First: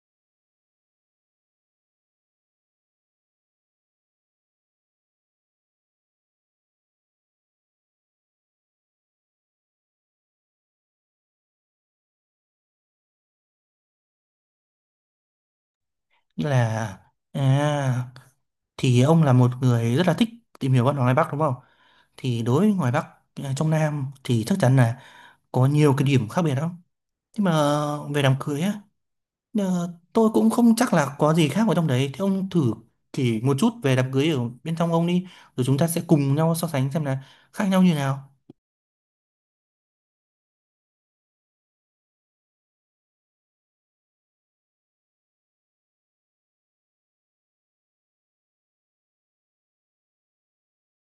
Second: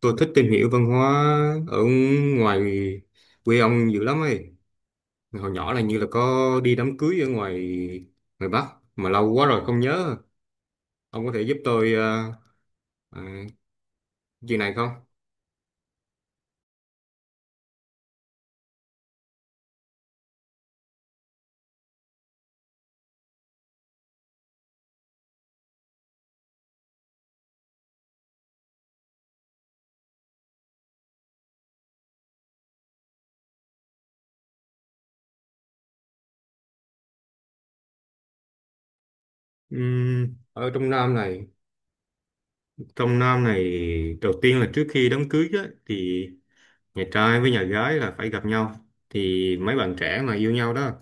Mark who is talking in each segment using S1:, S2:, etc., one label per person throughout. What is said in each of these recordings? S1: Tôi thích tìm hiểu văn hóa ở ngoài quê ông dữ lắm ấy. Hồi nhỏ là như là có đi đám cưới ở ngoài ngoài Bắc mà lâu quá rồi không nhớ. Ông có thể giúp tôi ờ, chuyện này không?
S2: là à, thì ông là một người rất là thích tìm hiểu văn hóa ngoài Bắc đúng không? Thì đối với ngoài Bắc, à, trong Nam thì chắc chắn là có nhiều cái điểm khác biệt lắm. Nhưng mà về đám cưới á, tôi cũng không chắc là có gì khác ở trong đấy. Thì ông thử chỉ một chút về đám cưới ở bên trong ông đi, rồi chúng ta sẽ cùng nhau so sánh xem là khác nhau như nào.
S1: Ở trong Nam này đầu tiên là trước khi đám cưới á, thì nhà trai với nhà gái là phải gặp nhau, thì mấy bạn trẻ mà yêu nhau đó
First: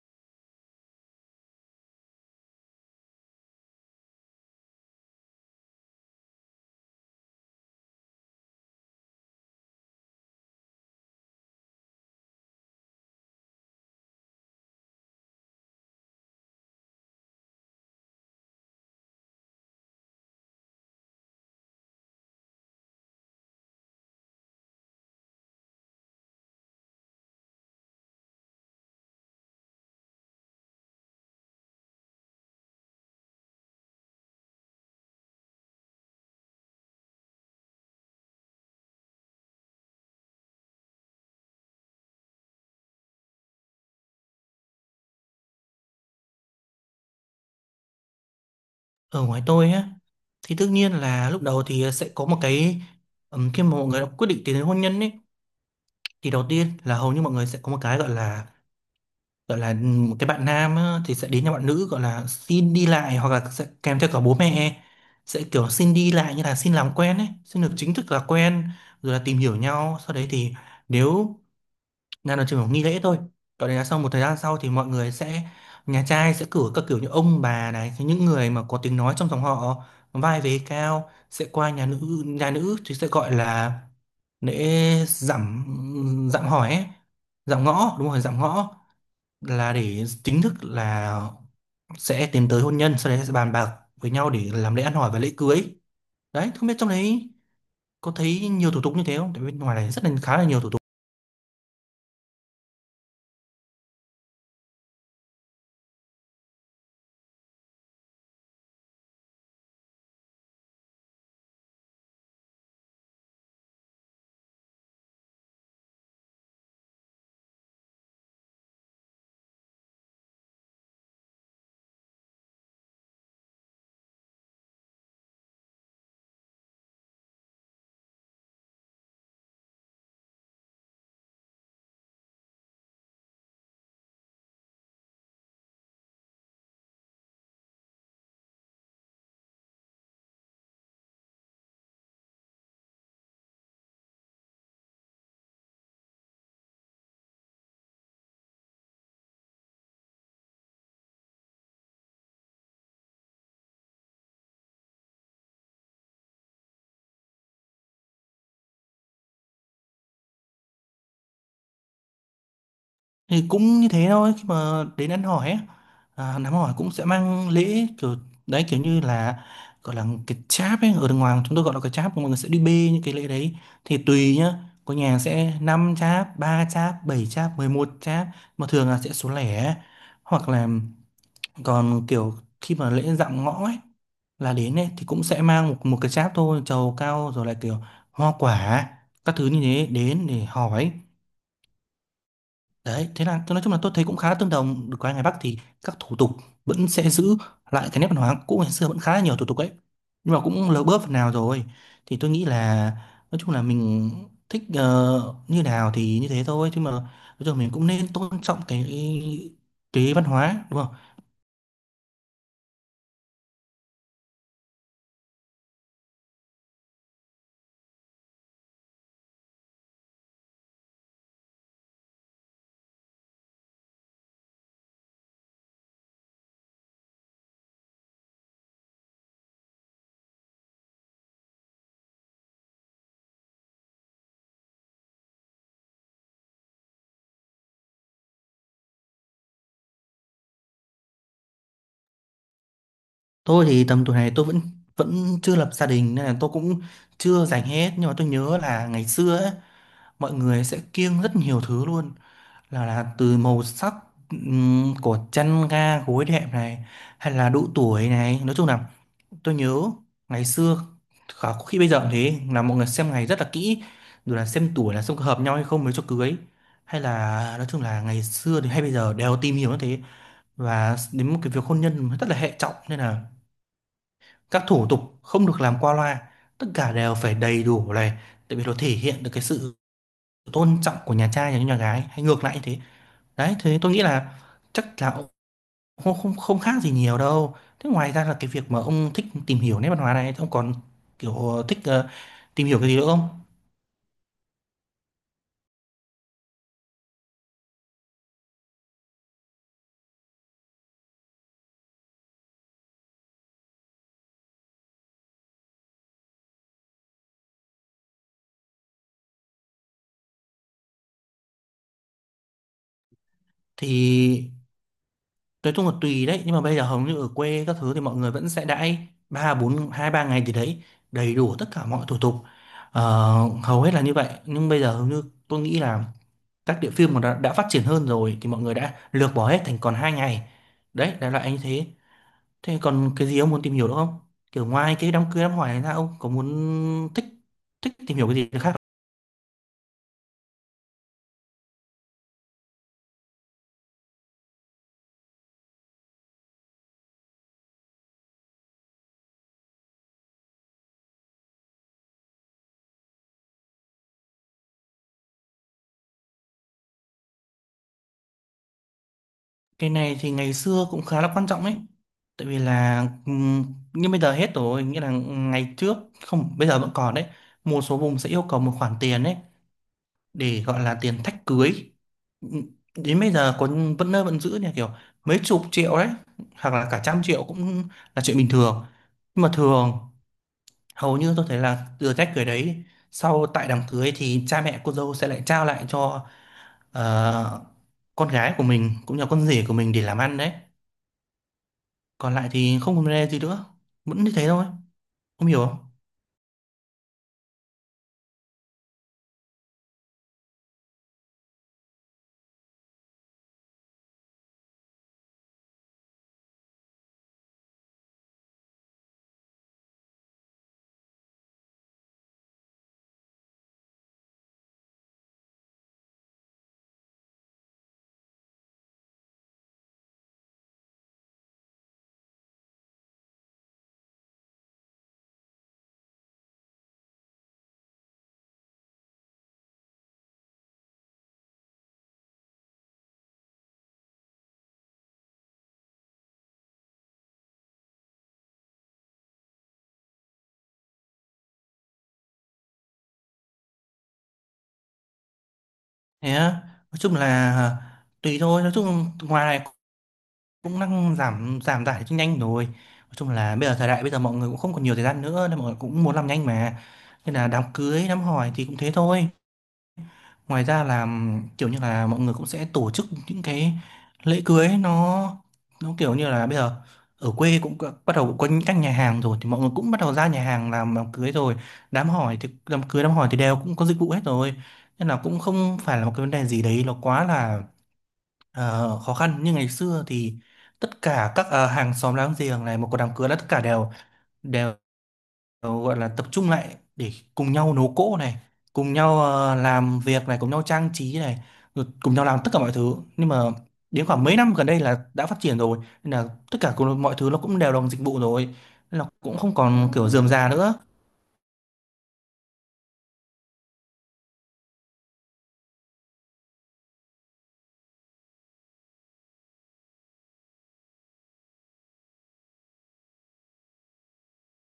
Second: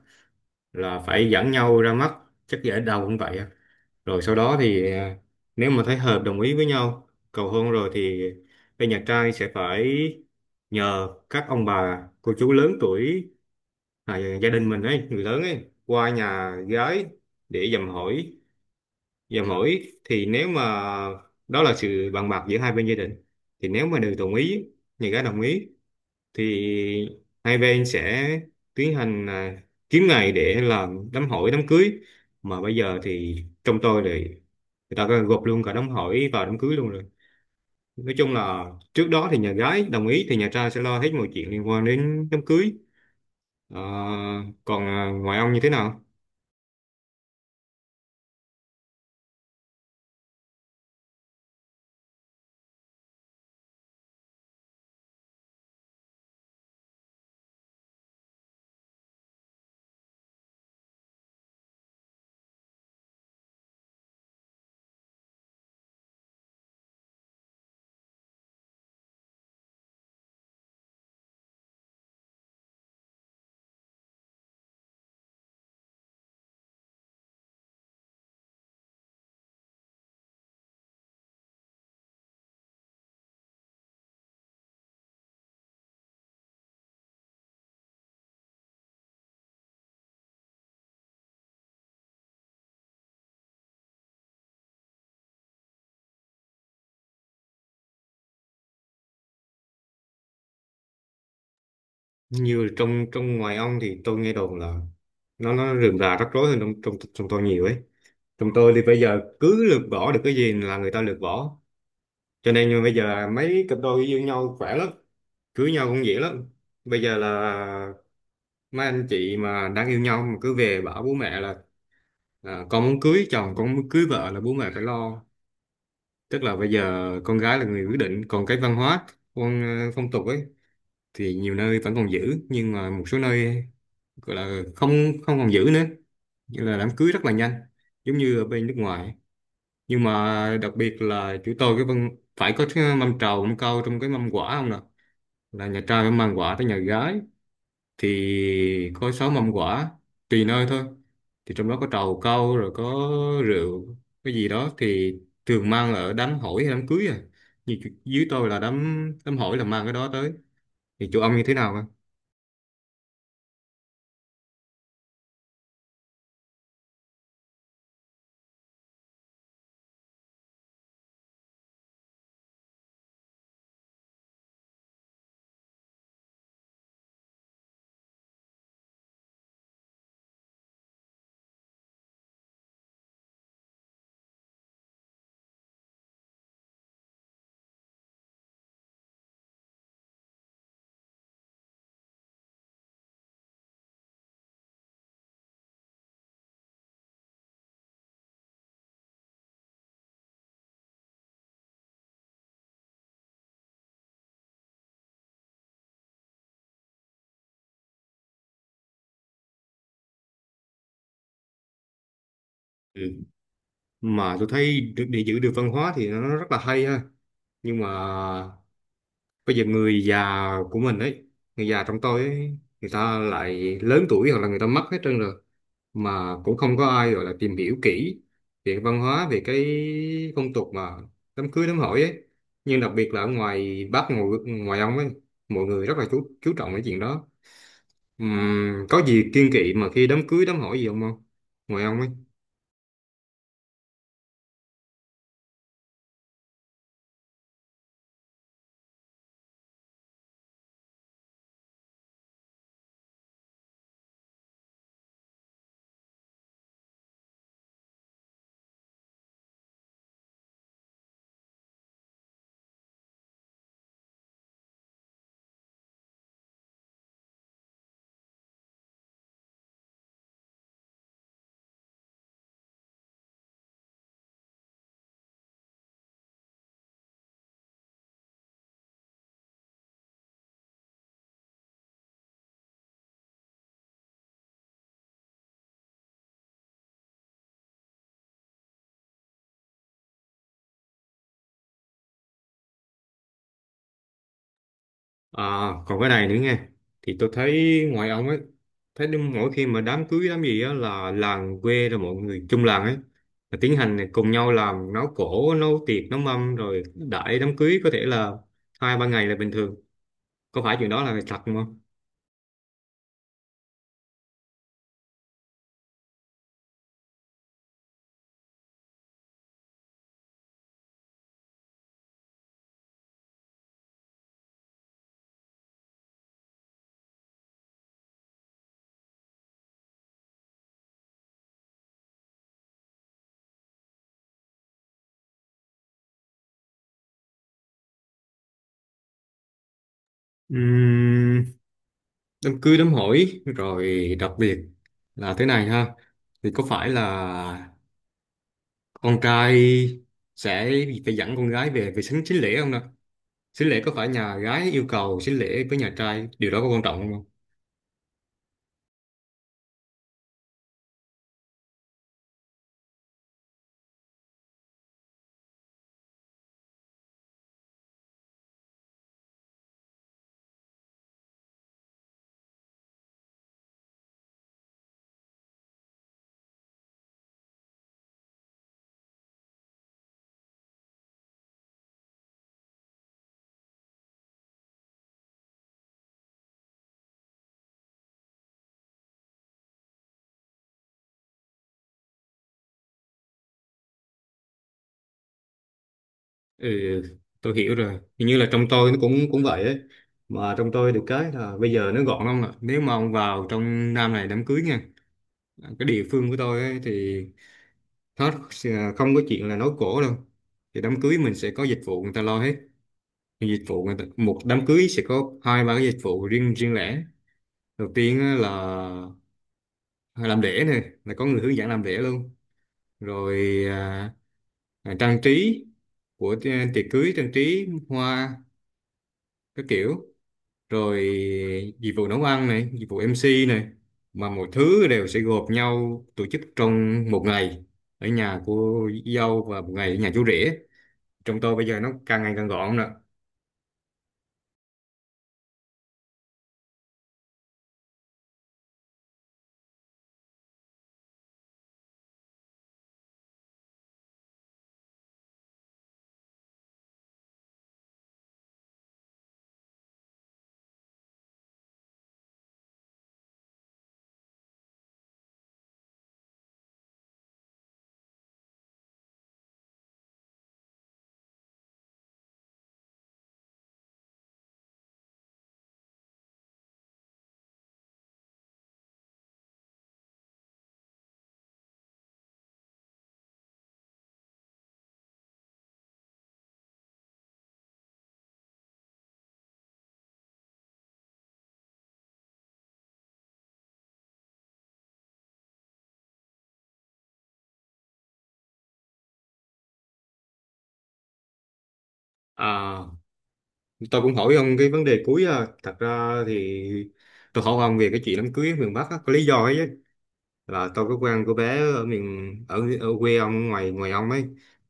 S1: là phải dẫn nhau ra mắt, chắc dễ đầu cũng vậy. Rồi sau đó thì nếu mà thấy hợp đồng ý với nhau cầu hôn rồi thì bên nhà trai sẽ phải nhờ các ông bà cô chú lớn tuổi, gia đình mình ấy, người lớn ấy, qua nhà gái để dầm hỏi. Dầm hỏi thì nếu mà đó là sự bàn bạc giữa hai bên gia đình, thì nếu mà đều đồng ý, nhà gái đồng ý, thì hai bên sẽ tiến hành kiếm ngày để làm đám hỏi đám cưới. Mà bây giờ thì trong tôi thì người ta gộp luôn cả đám hỏi và đám cưới luôn rồi. Nói chung là trước đó thì nhà gái đồng ý thì nhà trai sẽ lo hết mọi chuyện liên quan đến đám cưới. Ờ, còn ngoài ông như thế nào?
S2: Ở ngoài tôi á, thì tất nhiên là lúc đầu thì sẽ có một cái khi mà mọi người đã quyết định tiến đến hôn nhân ấy, thì đầu tiên là hầu như mọi người sẽ có một cái gọi là một cái bạn nam á, thì sẽ đến nhà bạn nữ gọi là xin đi lại hoặc là sẽ kèm theo cả bố mẹ, sẽ kiểu xin đi lại như là xin làm quen ấy, xin được chính thức là quen, rồi là tìm hiểu nhau. Sau đấy thì nếu là nó chỉ một nghi lễ thôi, còn đấy là sau một thời gian sau thì mọi người sẽ, nhà trai sẽ cử các kiểu như ông bà này, những người mà có tiếng nói trong dòng họ, vai vế cao sẽ qua nhà nữ. Nhà nữ thì sẽ gọi là lễ dạm dạm hỏi ấy, dạm ngõ, đúng rồi, dạm ngõ, là để chính thức là sẽ tiến tới hôn nhân. Sau đấy sẽ bàn bạc với nhau để làm lễ ăn hỏi và lễ cưới. Đấy, không biết trong đấy có thấy nhiều thủ tục như thế không, tại bên ngoài này rất là khá là nhiều thủ tục.
S1: Như trong trong ngoài ông thì tôi nghe đồn là nó rườm rà rắc rối hơn trong trong trong tôi nhiều ấy. Trong tôi thì bây giờ cứ lược bỏ được cái gì là người ta lược bỏ, cho nên như bây giờ là mấy cặp đôi yêu nhau khỏe lắm, cưới nhau cũng dễ lắm. Bây giờ là mấy anh chị mà đang yêu nhau mà cứ về bảo bố mẹ là con muốn cưới chồng, con muốn cưới vợ là bố mẹ phải lo. Tức là bây giờ con gái là người quyết định. Còn cái văn hóa, con phong tục ấy, thì nhiều nơi vẫn còn giữ nhưng mà một số nơi gọi là không, không còn giữ nữa, như là đám cưới rất là nhanh giống như ở bên nước ngoài. Nhưng mà đặc biệt là chúng tôi cái văn phải có cái mâm trầu mâm cau trong cái mâm quả không nè, là nhà trai phải mang quả tới nhà gái, thì có sáu mâm quả, tùy nơi thôi. Thì trong đó có trầu cau, rồi có rượu cái gì đó thì thường mang ở đám hỏi hay đám cưới à? Như dưới tôi là đám đám hỏi là mang cái đó tới, thì chỗ ông như thế nào không?
S2: Thì cũng như thế thôi, khi mà đến ăn hỏi ấy, à, đám hỏi cũng sẽ mang lễ, kiểu đấy, kiểu như là gọi là cái cháp ấy. Ở đàng hoàng chúng tôi gọi là cái cháp, mọi người sẽ đi bê những cái lễ đấy, thì tùy nhá, có nhà sẽ 5 cháp, 3 cháp, 7 cháp, 11 cháp, mà thường là sẽ số lẻ. Hoặc là còn kiểu khi mà lễ dạm ngõ ấy là đến ấy thì cũng sẽ mang một một cái cháp thôi, trầu cao rồi lại kiểu hoa quả các thứ như thế đến để hỏi. Đấy thế là tôi nói chung là tôi thấy cũng khá là tương đồng, được cái ngoài Bắc thì các thủ tục vẫn sẽ giữ lại cái nét văn hóa cũ ngày xưa, vẫn khá là nhiều thủ tục ấy, nhưng mà cũng lỡ bớt phần nào rồi. Thì tôi nghĩ là nói chung là mình thích như nào thì như thế thôi, chứ mà nói chung là mình cũng nên tôn trọng cái văn hóa đúng không.
S1: Ừ. Mà tôi thấy để giữ được văn hóa thì nó rất là hay ha, nhưng mà bây giờ người già của mình ấy, người già trong tôi ấy, người ta lại lớn tuổi hoặc là người ta mất hết trơn rồi, mà cũng không có ai gọi là tìm hiểu kỹ về cái văn hóa, về cái phong tục mà đám cưới đám hỏi ấy. Nhưng đặc biệt là ở ngoài Bắc ngoài, ngoài ông ấy, mọi người rất là chú trọng cái chuyện đó. Có gì kiêng kỵ mà khi đám cưới đám hỏi gì không, không ngoài ông ấy?
S2: Tôi thì tầm tuổi này tôi vẫn vẫn chưa lập gia đình nên là tôi cũng chưa dành hết, nhưng mà tôi nhớ là ngày xưa ấy, mọi người sẽ kiêng rất nhiều thứ luôn, là từ màu sắc, của chăn ga gối đệm này, hay là độ tuổi này, nói chung là tôi nhớ ngày xưa khả có khi bây giờ cũng thế là mọi người xem ngày rất là kỹ, rồi là xem tuổi, là xem có hợp nhau hay không mới cho cưới. Hay là nói chung là ngày xưa thì hay bây giờ đều tìm hiểu như thế, và đến một cái việc hôn nhân rất là hệ trọng nên là các thủ tục không được làm qua loa, tất cả đều phải đầy đủ này, tại vì nó thể hiện được cái sự tôn trọng của nhà trai dành cho nhà gái hay ngược lại như thế. Đấy thế tôi nghĩ là chắc là ông không không không khác gì nhiều đâu. Thế ngoài ra là cái việc mà ông thích tìm hiểu nét văn hóa này, ông còn kiểu thích tìm hiểu cái gì nữa không?
S1: À, còn cái này nữa nghe, thì tôi thấy ngoài ông ấy, thấy đúng mỗi khi mà đám cưới đám gì á là làng quê rồi mọi người chung làng ấy là tiến hành cùng nhau làm nấu cỗ nấu tiệc nấu mâm rồi đãi đám cưới có thể là hai ba ngày là bình thường, có phải chuyện đó là thật không?
S2: Thì nói chung là tùy đấy, nhưng mà bây giờ hầu như ở quê các thứ thì mọi người vẫn sẽ đãi ba bốn hai ba ngày gì đấy, đầy đủ tất cả mọi thủ tục. Ờ, hầu hết là như vậy, nhưng bây giờ hầu như tôi nghĩ là các địa phương mà đã phát triển hơn rồi thì mọi người đã lược bỏ hết thành còn hai ngày. Đấy đại loại anh thế. Thế còn cái gì ông muốn tìm hiểu nữa không, kiểu ngoài cái đám cưới đám hỏi này ra ông có muốn thích thích tìm hiểu cái gì khác không?
S1: Ừm, Đám cưới đám hỏi rồi đặc biệt là thế này ha, thì có phải là con trai sẽ phải dẫn con gái về về sính sính lễ không nè? Xính lễ có phải nhà gái yêu cầu xính lễ với nhà trai, điều đó có quan trọng không?
S2: Cái này thì ngày xưa cũng khá là quan trọng ấy, tại vì là ừm, nhưng bây giờ hết rồi, nghĩa là ngày trước, không bây giờ vẫn còn đấy, một số vùng sẽ yêu cầu một khoản tiền đấy để gọi là tiền thách cưới. Ừ, đến bây giờ còn vẫn nơi vẫn giữ nha, kiểu mấy chục triệu đấy, hoặc là cả trăm triệu cũng là chuyện bình thường. Nhưng mà thường hầu như tôi thấy là từ thách cưới đấy, sau tại đám cưới thì cha mẹ cô dâu sẽ lại trao lại cho ờ, con gái của mình cũng như con rể của mình để làm ăn đấy. Còn lại thì không vấn đề gì nữa, vẫn như thế thôi, không hiểu không.
S1: Ừ, tôi hiểu rồi. Hình như là trong tôi nó cũng cũng vậy ấy. Mà trong tôi được cái là bây giờ nó gọn lắm ạ. Nếu mà ông vào trong Nam này đám cưới nha, cái địa phương của tôi ấy, thì nó sẽ không có chuyện là nói cổ đâu. Thì đám cưới mình sẽ có dịch vụ người ta lo hết. Thì dịch vụ người ta, một đám cưới sẽ có hai ba cái dịch vụ riêng, riêng lẻ. Đầu tiên á là làm lễ này, là có người hướng dẫn làm lễ luôn. Rồi trang trí của tiệc cưới, trang trí hoa các kiểu, rồi dịch vụ nấu ăn này, dịch vụ MC này, mà mọi thứ đều sẽ gộp nhau tổ chức trong một ngày ở nhà cô dâu và một ngày ở nhà chú rể. Trong tôi bây giờ nó càng ngày càng gọn nữa.
S2: Thế á, nói chung là tùy thôi, nói chung ngoài này cũng đang giảm giảm tải cho nhanh rồi. Nói chung là bây giờ thời đại bây giờ mọi người cũng không còn nhiều thời gian nữa nên mọi người cũng muốn làm nhanh mà, nên là đám cưới đám hỏi thì cũng thế thôi. Ngoài ra là kiểu như là mọi người cũng sẽ tổ chức những cái lễ cưới, nó kiểu như là bây giờ ở quê cũng có- bắt đầu cũng có những các nhà hàng rồi, thì mọi người cũng bắt đầu ra nhà hàng làm đám cưới rồi. Đám hỏi thì đám cưới đám hỏi thì đều cũng có dịch vụ hết rồi, nên là cũng không phải là một cái vấn đề gì đấy nó quá là, ờ, khó khăn như ngày xưa. Thì tất cả các hàng xóm láng giềng này, một có đám cưới là tất cả đều đều gọi là tập trung lại để cùng nhau nấu cỗ này, cùng nhau làm việc này, cùng nhau trang trí này, rồi cùng nhau làm tất cả mọi thứ. Nhưng mà đến khoảng mấy năm gần đây là đã phát triển rồi, nên là tất cả cùng- mọi thứ nó cũng đều bằng dịch vụ rồi, nên là cũng không còn kiểu rườm rà nữa.
S1: À, tôi cũng hỏi ông cái vấn đề cuối à. Thật ra thì tôi hỏi ông về cái chuyện đám cưới ở miền Bắc á, có lý do ấy chứ. Là tôi có quen cô bé ở ở quê ông, ngoài ngoài ông ấy,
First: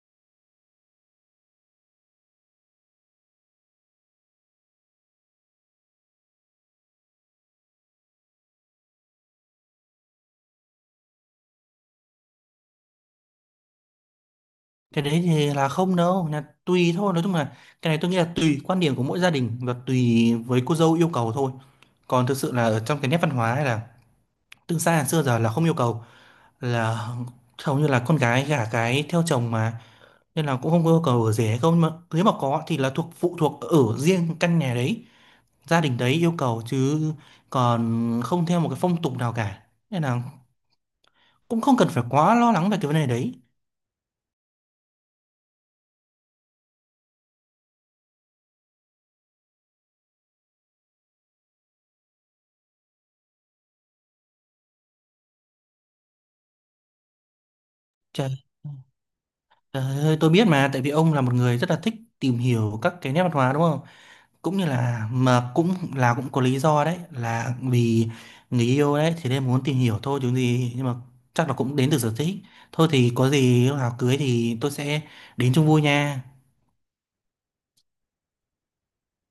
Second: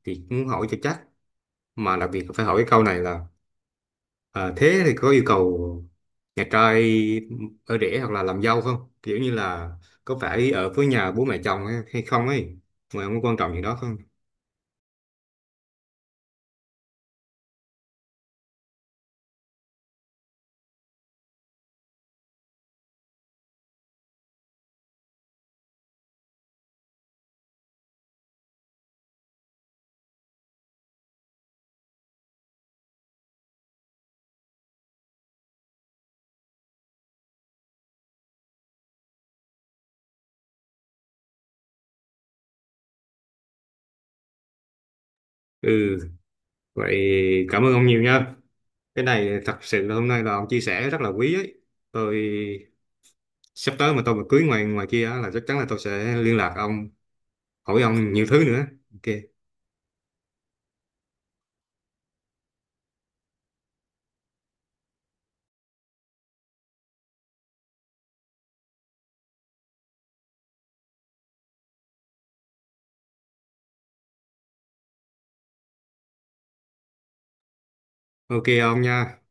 S1: thì muốn hỏi cho chắc. Mà đặc biệt phải hỏi cái câu này là ờ, thế thì có yêu cầu nhà trai ở rể hoặc là làm dâu không, kiểu như là có phải ở với nhà bố mẹ chồng hay hay không ấy, mà không có quan trọng gì đó không?
S2: Cái đấy thì là không đâu, là tùy thôi. Nói chung là cái này tôi nghĩ là tùy quan điểm của mỗi gia đình và tùy với cô dâu yêu cầu thôi. Còn thực sự là ở trong cái nét văn hóa hay là từ xa xưa giờ là không yêu cầu, là hầu như là con gái gả cái theo chồng mà, nên là cũng không có yêu cầu ở rể hay không. Nhưng mà nếu mà có thì là thuộc phụ thuộc ở riêng căn nhà đấy, gia đình đấy yêu cầu, chứ còn không theo một cái phong tục nào cả, nên là cũng không cần phải quá lo lắng về cái vấn đề đấy.
S1: Ừ. Vậy cảm ơn ông nhiều nha. Cái này thật sự là hôm nay là ông chia sẻ rất là quý ấy. Tôi sắp tới mà tôi mà cưới ngoài ngoài kia á là chắc chắn là tôi sẽ liên lạc ông, hỏi ông nhiều
S2: Trời.
S1: thứ nữa. OK.
S2: Trời ơi, tôi biết mà, tại vì ông là một người rất là thích tìm hiểu các cái nét văn hóa đúng không? Cũng như là mà cũng là cũng có lý do đấy, là vì người yêu đấy thì nên muốn tìm hiểu thôi chứ gì, nhưng mà chắc là cũng đến từ sở thích. Thôi thì có gì lúc nào cưới thì tôi sẽ đến chung vui nha.
S1: OK ông nha.